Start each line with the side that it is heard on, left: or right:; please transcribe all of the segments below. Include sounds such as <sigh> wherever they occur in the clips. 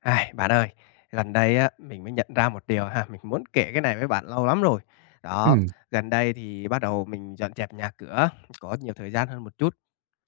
left: Ai, bạn ơi, gần đây á, mình mới nhận ra một điều ha, mình muốn kể cái này với bạn lâu lắm rồi. Đó,
right: Ừm.
left: gần đây thì bắt đầu mình dọn dẹp nhà cửa, có nhiều thời gian hơn một chút.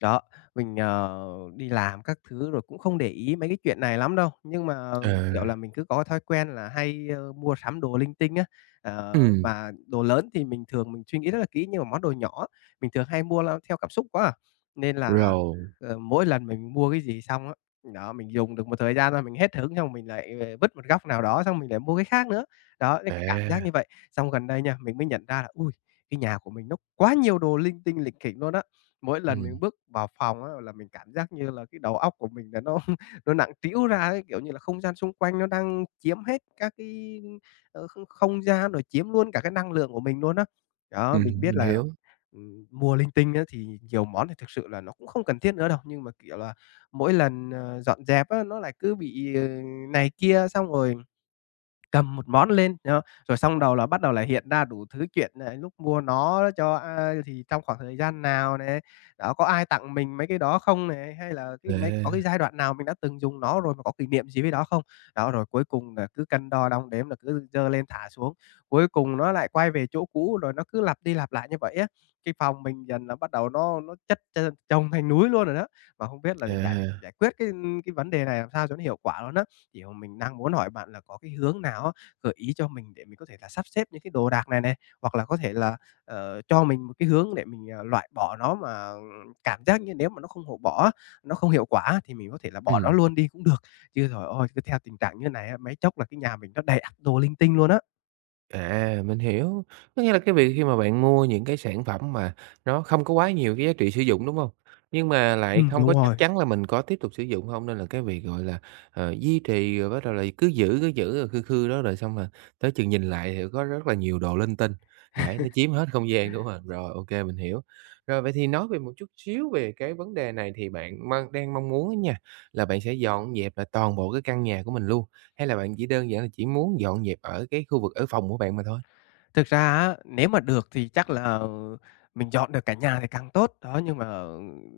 left: Đó, mình, đi làm các thứ rồi cũng không để ý mấy cái chuyện này lắm đâu, nhưng mà, kiểu
right: À.
left: là, mình cứ có thói quen là hay, mua sắm đồ linh tinh á. Ờ,
right: Ừm.
left: mà đồ lớn thì mình thường mình suy nghĩ rất là kỹ, nhưng mà món đồ nhỏ mình thường hay mua la theo cảm xúc quá à, nên là,
right: Rồi.
left: mỗi lần mình mua cái gì xong á. Đó, mình dùng được một thời gian rồi mình hết hứng xong mình lại, vứt một góc nào đó, xong mình lại mua cái khác nữa. Đó, nên cái cảm giác
right: À.
left: như vậy. Xong gần đây nha, mình mới nhận ra là, ui cái nhà của mình nó quá nhiều đồ linh tinh, lịch kỉnh luôn á. Mỗi lần mình
right: Ừm.
left: bước vào phòng á là mình cảm giác như là cái đầu óc của mình là nó <laughs> nó nặng trĩu ra ấy, kiểu như là, không gian xung quanh nó đang chiếm hết các cái, không không gian, rồi chiếm luôn cả cái năng lượng của mình luôn á. Đó, mình
right: Ừm,
left: biết
right: mình
left: là,
right: hiểu.
left: mua linh tinh á thì nhiều món thì thực sự là nó cũng không cần thiết nữa đâu, nhưng mà, kiểu là mỗi lần, dọn dẹp á, nó lại cứ bị, này kia, xong rồi cầm một món lên, nhá, rồi xong đầu là bắt đầu là hiện ra đủ thứ chuyện nà lúc mua nó cho a thì trong khoảng thời gian nào này, đó, có ai tặng mình mấy cái đó không này, hay là cái
right: À.
left: mấy có cái giai đoạn nào mình đã từng dùng nó rồi mà có kỷ niệm gì với đó không? Đó, rồi cuối cùng là cứ cân đo đong đếm là cứ dơ lên thả xuống, cuối cùng nó lại quay về chỗ cũ, rồi nó cứ lặp đi lặp lại như vậy á. Cái phòng mình dần là bắt đầu nó chất trơn chồng thành núi luôn rồi đó. Mà không biết là để giải
right: À.
left: giải quyết cái vấn đề này làm sao cho nó hiệu quả luôn á. Thì, mình đang muốn hỏi bạn là có cái hướng nào á, gợi ý cho mình để mình có thể là sắp xếp những cái đồ đạc này này, hoặc là có thể là, cho mình một cái hướng để mình, loại bỏ nó mà cảm giác như nếu mà nó không hộ bỏ á, nó không hiệu quả á, thì mình có thể là bỏ nó
right: Ừm.
left: luôn đi cũng được. Chứ, rồi ôi cứ theo tình trạng như này á, mấy chốc là cái nhà mình nó đầy ắp đồ linh tinh luôn á.
right: À, mình hiểu. Có nghĩa là cái việc khi mà bạn mua những cái sản phẩm mà nó không có quá nhiều cái giá trị sử dụng, đúng không? Nhưng mà lại không có
left: Đúng
right: chắc
left: rồi.
right: chắn là mình có tiếp tục sử dụng không, nên là cái việc, gọi là, duy trì rồi bắt đầu là cứ giữ rồi khư khư đó, rồi xong là tới chừng nhìn lại thì có rất là nhiều đồ linh tinh, đấy, nó chiếm hết không gian, đúng không? Rồi, ok mình hiểu. Rồi, vậy thì nói về một chút xíu về cái vấn đề này thì bạn mong muốn á nha, là bạn sẽ dọn dẹp lại toàn bộ cái căn nhà của mình luôn. Hay là bạn chỉ đơn giản là chỉ muốn dọn dẹp ở cái khu vực ở phòng của bạn mà thôi?
left: Thực ra á, nếu mà được thì chắc là mình dọn được cả nhà thì càng tốt, đó, nhưng mà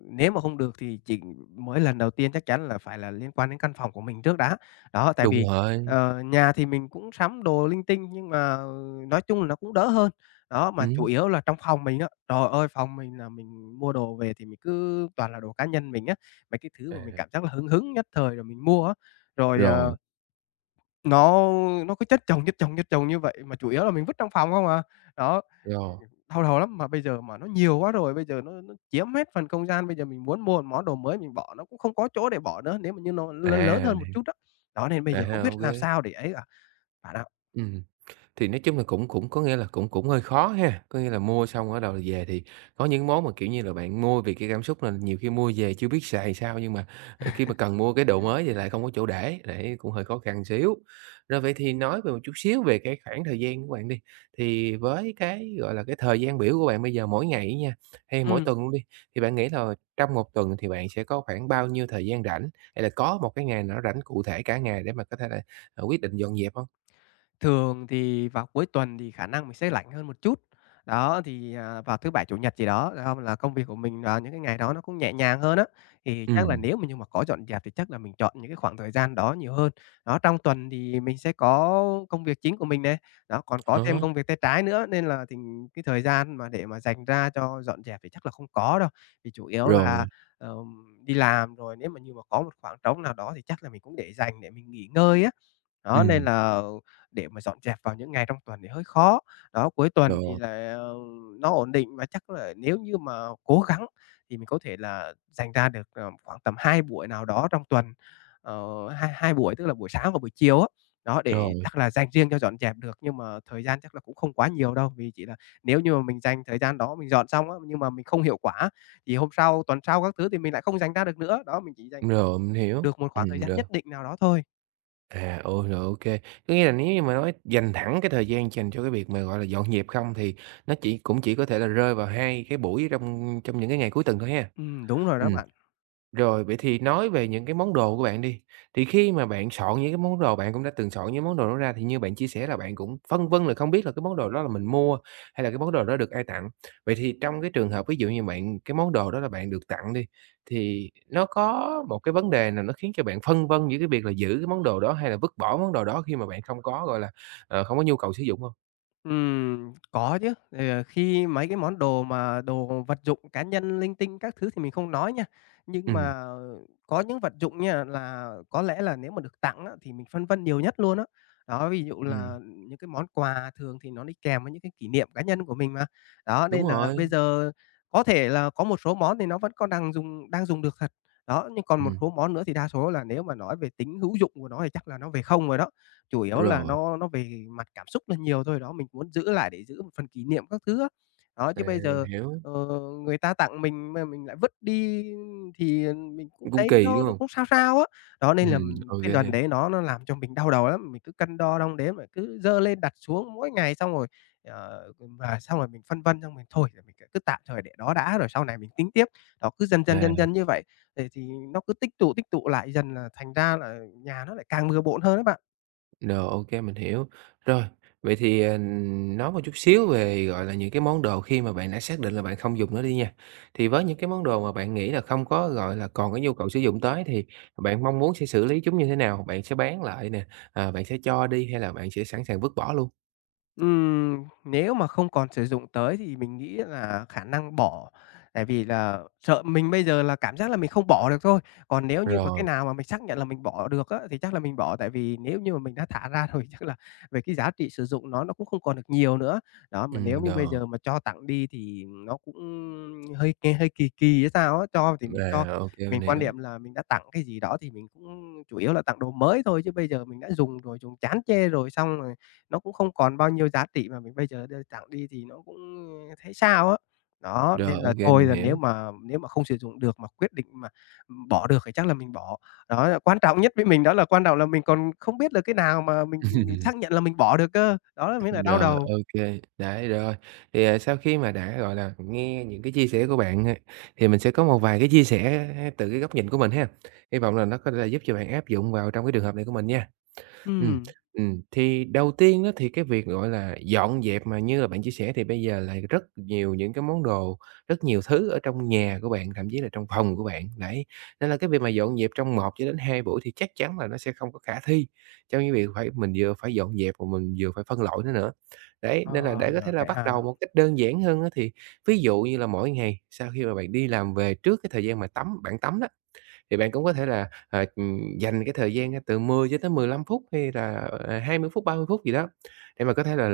left: nếu mà không được thì chỉ mới lần đầu tiên chắc chắn là phải là liên quan đến căn phòng của mình trước đã. Đó, tại
right: Đúng
left: vì,
right: rồi.
left: nhà thì mình cũng sắm đồ linh tinh nhưng mà nói chung là nó cũng đỡ hơn. Đó, mà chủ
right: Ừm.
left: yếu là trong phòng mình á, trời ơi, phòng mình là mình mua đồ về thì mình cứ toàn là đồ cá nhân mình á, mấy cái thứ
right: À.
left: mà mình cảm giác là hứng hứng nhất thời rồi mình mua á. Rồi,
right: Rồi.
left: nó nó cứ chất chồng, chất chồng, chất chồng như vậy mà chủ yếu là mình vứt trong phòng không à. Đó,
right: Rồi.
left: đau đầu lắm, mà bây giờ mà nó nhiều quá rồi, bây giờ nó chiếm hết phần không gian, bây giờ mình muốn mua một món đồ mới mình bỏ nó cũng không có chỗ để bỏ nữa, nếu mà như nó lớn lớn
right: À.
left: hơn một chút á. Đó, đó nên bây
right: À,
left: giờ không
right: ô
left: biết làm
right: kê.
left: sao để ấy cả bạn ạ.
right: Ừm, thì nói chung là cũng cũng có nghĩa là cũng cũng hơi khó ha, có nghĩa là mua xong ở đầu về thì có những món mà, kiểu như là, bạn mua vì cái cảm xúc là nhiều khi mua về chưa biết xài sao, nhưng mà, khi mà cần mua cái đồ mới thì lại không có chỗ để, cũng hơi khó khăn xíu. Rồi vậy thì nói về một chút xíu về cái khoảng thời gian của bạn đi, thì với cái, gọi là, cái thời gian biểu của bạn bây giờ mỗi ngày á nha, hay mỗi
left: Ừm.
right: tuần luôn đi, thì bạn nghĩ là trong một tuần thì bạn sẽ có khoảng bao nhiêu thời gian rảnh, hay là có một cái ngày nào nó rảnh cụ thể cả ngày để mà có thể là, quyết định dọn dẹp không?
left: Thường thì vào cuối tuần thì khả năng mình sẽ rảnh hơn một chút. Đó, thì, à, vào thứ Bảy, Chủ nhật gì đó, không là công việc của mình vào những cái ngày đó nó cũng nhẹ nhàng hơn á. Thì chắc là
right: Ừm.
left: nếu mà nhưng mà có dọn dẹp thì chắc là mình chọn những cái khoảng thời gian đó nhiều hơn. Đó, trong tuần thì mình sẽ có công việc chính của mình nè, đó, còn có thêm
right: Đó.
left: công việc tay trái nữa, nên là thì cái thời gian mà để mà dành ra cho dọn dẹp thì chắc là không có đâu. Vì chủ yếu
right: Rồi.
left: là, đi làm rồi nếu mà như mà có một khoảng trống nào đó thì chắc là mình cũng để dành để mình nghỉ ngơi á. Đó, nên
right: Ừm.
left: là ừ, để mà dọn dẹp vào những ngày trong tuần thì hơi khó. Đó, cuối tuần thì
right: Rồi.
left: là, nó ổn định và chắc là nếu như mà cố gắng thì mình có thể là dành ra được, khoảng tầm 2 buổi nào đó trong tuần, hai hai buổi, tức là buổi sáng và buổi chiều á. Đó, để
right: Rồi.
left: chắc là dành riêng cho dọn dẹp được, nhưng mà thời gian chắc là cũng không quá nhiều đâu, vì chỉ là nếu như mà mình dành thời gian đó mình dọn xong á, nhưng mà mình không hiệu quả thì hôm sau, tuần sau các thứ thì mình lại không dành ra được nữa. Đó, mình chỉ dành khoảng tầm
right: Rồi, mình hiểu.
left: được một khoảng
right: Ừm.
left: thời gian
right: Rồi.
left: nhất định nào đó thôi.
right: À, ôi, rồi, ô kê. Có nghĩa là nếu như mà nói dành thẳng cái thời gian dành cho cái việc mà, gọi là, dọn dẹp không, thì nó chỉ cũng chỉ có thể là rơi vào 2 cái buổi trong trong những cái ngày cuối tuần thôi ha?
left: Đúng rồi đó
right: Ừm.
left: bạn.
right: Rồi, vậy thì nói về những cái món đồ của bạn đi, thì khi mà bạn soạn những cái món đồ, bạn cũng đã từng soạn những món đồ đó ra, thì như bạn chia sẻ là bạn cũng phân vân là không biết là cái món đồ đó là mình mua hay là cái món đồ đó được ai tặng. Vậy thì trong cái trường hợp ví dụ như bạn cái món đồ đó là bạn được tặng đi, thì nó có một cái vấn đề nào nó khiến cho bạn phân vân giữa cái việc là giữ cái món đồ đó hay là vứt bỏ món đồ đó khi mà bạn không có, gọi là, không có nhu cầu sử dụng không?
left: Có chứ. Thì, khi mấy cái món đồ mà đồ vật dụng cá nhân linh tinh các thứ thì mình không nói nha, nhưng mà,
right: Ừm.
left: có những vật dụng nha là có lẽ là nếu mà được tặng á, thì mình phân vân nhiều nhất luôn á. Đó, ví dụ
right: Ừm,
left: là những cái món quà thường thì nó đi kèm với những cái kỷ niệm cá nhân của mình mà. Đó,
right: đúng
left: nên là bây
right: rồi.
left: giờ có thể là có một số món thì nó vẫn còn đang dùng được thật, đó, nhưng còn một
right: Ừm.
left: số món nữa thì đa số là nếu mà nói về tính hữu dụng của nó thì chắc là nó về không rồi đó. Chủ yếu là
right: Rồi.
left: nó về mặt cảm xúc là nhiều thôi, đó, mình muốn giữ lại để giữ một phần kỷ niệm các thứ á. Đó,
right: À,
left: chứ bây
right: mình
left: giờ,
right: hiểu.
left: ờ, người ta tặng mình mà mình lại vứt đi thì mình cũng
right: Cũng
left: thấy
right: kỳ,
left: nó
right: đúng
left: nó
right: không?
left: cũng sao sao á. Đó, nên là
right: Ừm. Ô.
left: cái lần đấy nó làm cho mình đau đầu lắm, mình cứ cân đo đong đếm rồi cứ dơ lên đặt xuống mỗi ngày xong rồi, ờ, và xong rồi mình phân vân xong mình thôi thì mình cứ tạm thời để đó đã rồi sau này mình tính tiếp. Đó, cứ dần dần, dần
right: À.
left: dần như vậy, thì nó cứ tích tụ lại dần là thành ra là nhà nó lại càng bừa bộn hơn đấy bạn.
right: Rồi, ok mình hiểu. Rồi, vậy thì, nói một chút xíu về, gọi là, những cái món đồ khi mà bạn đã xác định là bạn không dùng nó đi nha. Thì với những cái món đồ mà bạn nghĩ là không có, gọi là, còn cái nhu cầu sử dụng tới thì bạn mong muốn sẽ xử lý chúng như thế nào? Bạn sẽ bán lại nè, à, bạn sẽ cho đi, hay là bạn sẽ sẵn sàng vứt bỏ luôn?
left: Nếu mà không còn sử dụng tới thì mình nghĩ là khả năng bỏ, tại vì là sợ mình bây giờ là cảm giác là mình không bỏ được thôi. Còn nếu như mà cái
right: Rồi.
left: nào mà mình xác nhận là mình bỏ được á, thì chắc là mình bỏ, tại vì nếu như mà mình đã thả ra <laughs> rồi chắc là về cái giá trị sử dụng nó cũng không còn được nhiều nữa. Đó, mà nếu
right: Ừm.
left: như bây
right: Rồi.
left: giờ mà cho tặng đi thì nó cũng hơi nghe hơi kỳ kỳ hay sao á, cho thì mình cho
right: À, ok mình
left: mình quan
right: hiểu.
left: niệm là mình đã tặng cái gì đó thì mình cũng chủ yếu là tặng đồ mới thôi, chứ bây giờ mình đã dùng rồi, dùng chán chê rồi xong rồi nó cũng không còn bao nhiêu giá trị mà mình bây giờ đưa tặng đi thì nó cũng thấy sao á. Đó,
right: Rồi,
left: nên là
right: ok
left: thôi
right: mình
left: là
right: hiểu.
left: nếu mà không sử dụng được mà quyết định mà, bỏ được thì chắc là mình bỏ. Đó là quan trọng nhất với mình đó là quan trọng là mình còn không biết là cái nào mà mình xác
right: <laughs>
left: nhận là mình bỏ được cơ, đó là mới là đau
right: Rồi,
left: đầu.
right: ok kê, đấy, rồi. Thì, à, sau khi mà đã, gọi là, nghe những cái chia sẻ của bạn ha, thì mình sẽ có một vài cái chia sẻ ha, từ cái góc nhìn của mình ha. Hy vọng là nó có thể là giúp cho bạn áp dụng vào trong cái trường hợp này của mình nha. Ừm.
left: Ừm.
right: Ừm, thì đầu tiên á thì cái việc, gọi là, dọn dẹp mà như là bạn chia sẻ thì bây giờ là rất nhiều những cái món đồ, rất nhiều thứ ở trong nhà của bạn, thậm chí là trong phòng của bạn, đấy. Nên là cái việc mà dọn dẹp trong một cho đến 2 buổi thì chắc chắn là nó sẽ không có khả thi, trong cái việc phải mình vừa phải dọn dẹp mà mình vừa phải phân loại nó nữa. Đấy, nên là
left: Ờ,
right: để có thể
left: rồi
right: là
left: vậy
right: bắt
left: ha.
right: đầu một cách đơn giản hơn á thì ví dụ như là mỗi ngày sau khi mà bạn đi làm về trước cái thời gian mà bạn tắm đó, thì bạn cũng có thể là, dành cái thời gian, từ 10 cho tới 15 phút hay là, 20 phút, 30 phút gì đó để mà có thể là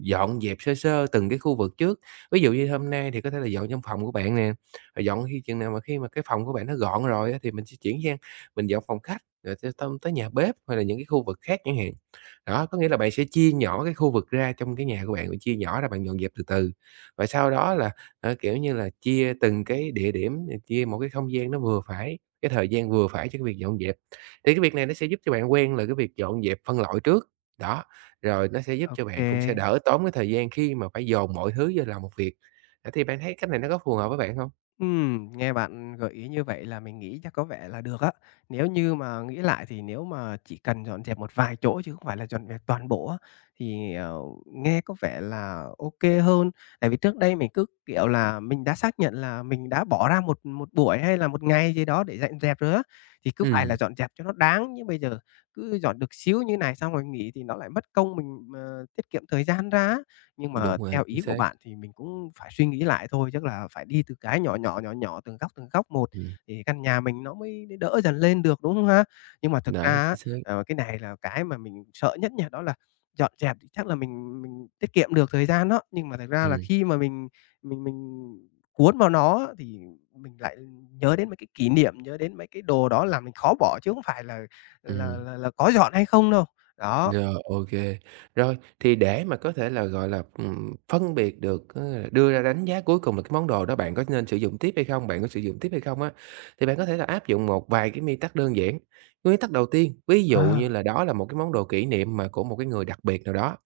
right: dọn dẹp sơ sơ từng cái khu vực trước. Ví dụ như hôm nay thì có thể là dọn trong phòng của bạn nè, rồi dọn khi mà cái phòng của bạn nó gọn rồi á thì mình sẽ chuyển sang mình dọn phòng khách, rồi tông tới nhà bếp, hay là những cái khu vực khác chẳng hạn. Đó, có nghĩa là bạn sẽ chia nhỏ cái khu vực ra trong cái nhà của bạn, bạn chia nhỏ ra bạn dọn dẹp từ từ. Và sau đó là, kiểu như là, chia từng cái địa điểm, chia một cái không gian nó vừa phải, cái thời gian vừa phải cho cái việc dọn dẹp. Thì cái việc này nó sẽ giúp cho bạn quen là cái việc dọn dẹp phân loại trước, đó, rồi nó sẽ giúp cho bạn cũng sẽ
left: OK.
right: đỡ tốn cái thời gian khi mà phải dồn mọi thứ vô làm một việc. Ờ, thì bạn thấy cách này nó có phù hợp với bạn hông?
left: Nghe bạn gợi ý như vậy là mình nghĩ chắc có vẻ là được á. Nếu như mà nghĩ lại thì nếu mà chỉ cần dọn dẹp một vài chỗ chứ không phải là dọn dẹp toàn bộ á, thì, nghe có vẻ là OK hơn. Tại vì trước đây mình cứ, kiểu là, mình đã xác nhận là mình đã bỏ ra một một buổi hay là một ngày gì đó để dọn dẹp rồi á, thì cứ phải
right: Ừm,
left: là dọn dẹp cho nó đáng. Nhưng bây giờ cứ dọn được xíu như này xong rồi nghỉ thì nó lại mất công, mình, tiết kiệm thời gian ra á. Nhưng mà
right: đúng rồi,
left: theo
right: chính
left: ý của
right: xác.
left: bạn thì mình cũng phải suy nghĩ lại thôi, chắc là phải đi từ cái nhỏ nhỏ, nhỏ nhỏ, từng góc một
right: Ừm,
left: thì căn nhà mình nó mới đỡ dần lên được, đúng không ha? Nhưng mà thực
right: đấy,
left: ra á,
right: chính xác.
left: cái này là cái mà mình sợ nhất nha, đó là dọn dẹp thì chắc là mình tiết kiệm được thời gian đó, nhưng mà thực ra là
right: Ừm.
left: khi mà mình cuốn vào nó á, thì mình lại nhớ đến mấy cái kỷ niệm, nhớ đến mấy cái đồ đó làm mình khó bỏ chứ không phải là là
right: Ừm.
left: là là có dọn hay không đâu. Đó,
right: Rồi, ô. Rồi, thì để mà có thể là, gọi là, phân biệt được, có nghĩa là đưa ra đánh giá cuối cùng là cái món đồ đó bạn có nên sử dụng tiếp hay không, bạn có sử dụng tiếp hay không á, thì bạn có thể là áp dụng một vài cái nguyên tắc đơn giản. Nguyên tắc đầu tiên, ví dụ như
left: à,
right: là đó là một cái món đồ kỷ niệm mà của một cái người đặc biệt nào đó,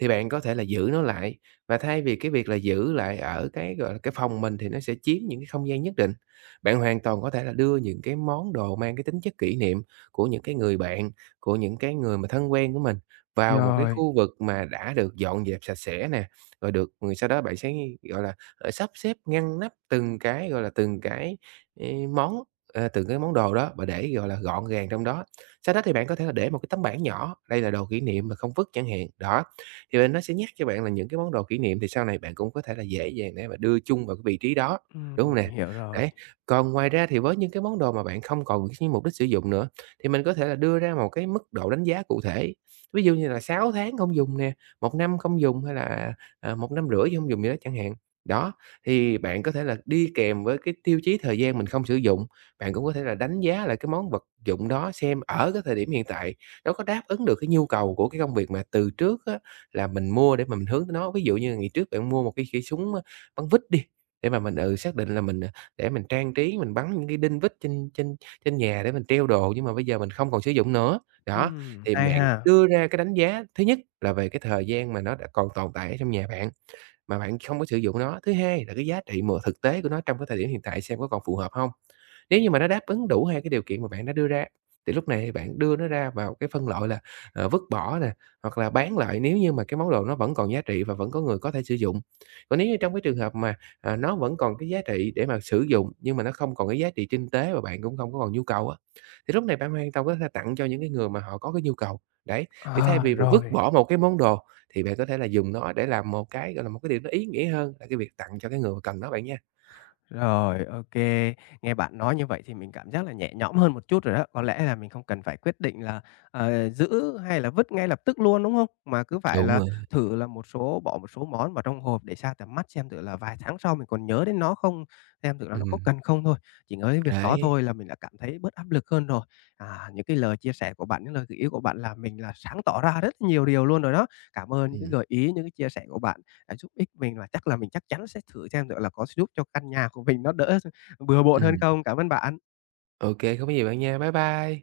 right: thì bạn có thể là giữ nó lại, và thay vì cái việc là giữ lại ở cái, gọi là, cái phòng mình thì nó sẽ chiếm những cái không gian nhất định. Bạn hoàn toàn có thể là đưa những cái món đồ mang cái tính chất kỷ niệm của những cái người bạn, của những cái người mà thân quen của mình vào một cái
left: rồi,
right: khu vực mà đã được dọn dẹp sạch sẽ nè, rồi được rồi sau đó bạn sẽ, gọi là, sắp xếp ngăn nắp từng cái, gọi là, từng cái, ê, món, ờ, từng cái món đồ đó và để, gọi là, gọn gàng trong đó. Sau đó thì bạn có thể là để một cái tấm bảng nhỏ, đây là đồ kỷ niệm mà không vứt chẳng hạn, đó. Thì là nó sẽ nhắc cho bạn là những cái món đồ kỷ niệm thì sau này bạn cũng có thể là dễ dàng để mà đưa chung vào cái vị trí đó, đúng không nè?
left: mình hiểu rồi.
right: Đấy, còn ngoài ra thì với những cái món đồ mà bạn không còn cái mục đích sử dụng nữa thì mình có thể là đưa ra một cái mức độ đánh giá cụ thể. Ví dụ như là 6 tháng không dùng nè, một năm không dùng hay là, à, 1,5 năm rưỡi không dùng gì đó chẳng hạn. Đó, thì bạn có thể là đi kèm với cái tiêu chí thời gian mình không sử dụng, bạn cũng có thể là đánh giá lại cái món vật dụng đó xem ở cái thời điểm hiện tại nó có đáp ứng được cái nhu cầu của cái công việc mà từ trước á là mình mua để mà mình hướng tới nó. Ví dụ như ngày trước bạn mua một cái cây súng, bắn vít đi, để mà mình, ừ, xác định là mình, à, để mình trang trí, mình bắn những cái đinh vít trên trên trên nhà để mình treo đồ, nhưng mà bây giờ mình không còn sử dụng nữa. Đó, thì
left: Hay
right: mạng
left: ha.
right: đưa ra cái đánh giá thứ nhất là về cái thời gian mà nó đã còn tồn tại ở trong nhà bạn, mà bạn không có sử dụng nó. Thứ hai là cái giá trị mà thực tế của nó trong cái thời điểm hiện tại xem có còn phù hợp không. Nếu như mà nó đáp ứng đủ hai cái điều kiện mà bạn đã đưa ra, thì lúc này bạn đưa nó ra vào cái phân loại là, vứt bỏ nè, hoặc là bán lại nếu như mà cái món đồ nó vẫn còn giá trị và vẫn có người có thể sử dụng. Còn nếu như trong cái trường hợp mà, à, nó vẫn còn cái giá trị để mà sử dụng, nhưng mà nó không còn cái giá trị kinh tế và bạn cũng không có còn nhu cầu á, thì lúc này bạn hoàn toàn có thể tặng cho những cái người mà họ có cái nhu cầu. Đấy, thì thay
left: Ờ,
right: vì bạn vứt
left: rồi,
right: bỏ một cái món đồ thì bạn có thể là dùng nó để làm một cái, gọi là, một cái điều nó ý nghĩa hơn là cái việc tặng cho cái người mà cần nó bạn nha.
left: rồi, OK. Nghe bạn nói như vậy thì mình cảm giác là nhẹ nhõm hơn một chút rồi đó. Có lẽ là mình không cần phải quyết định là, giữ hay là vứt ngay lập tức luôn, đúng không? Mà cứ phải
right: Đúng
left: là
right: rồi.
left: thử là một số bỏ một số món vào trong hộp để xa tầm mắt xem thử là vài tháng sau mình còn nhớ đến nó không, xem thử là nó có
right: Ừm.
left: cần không thôi. Chỉ nhớ đến việc đó
right: Đấy.
left: thôi là mình đã cảm thấy bớt áp lực hơn rồi. À, những cái lời chia sẻ của bạn, những lời gợi ý của bạn làm mình là sáng tỏ ra rất nhiều điều luôn rồi đó. Cảm ơn những cái
right: Ừm.
left: gợi ý, những cái chia sẻ của bạn. À, giúp ích mình và chắc là mình chắc chắn sẽ thử xem thử là có giúp cho căn nhà của mình nó đỡ bừa bộn hơn
right: Ừm.
left: không. Cảm ơn bạn.
right: Ô không có gì bạn nha. Bye bye.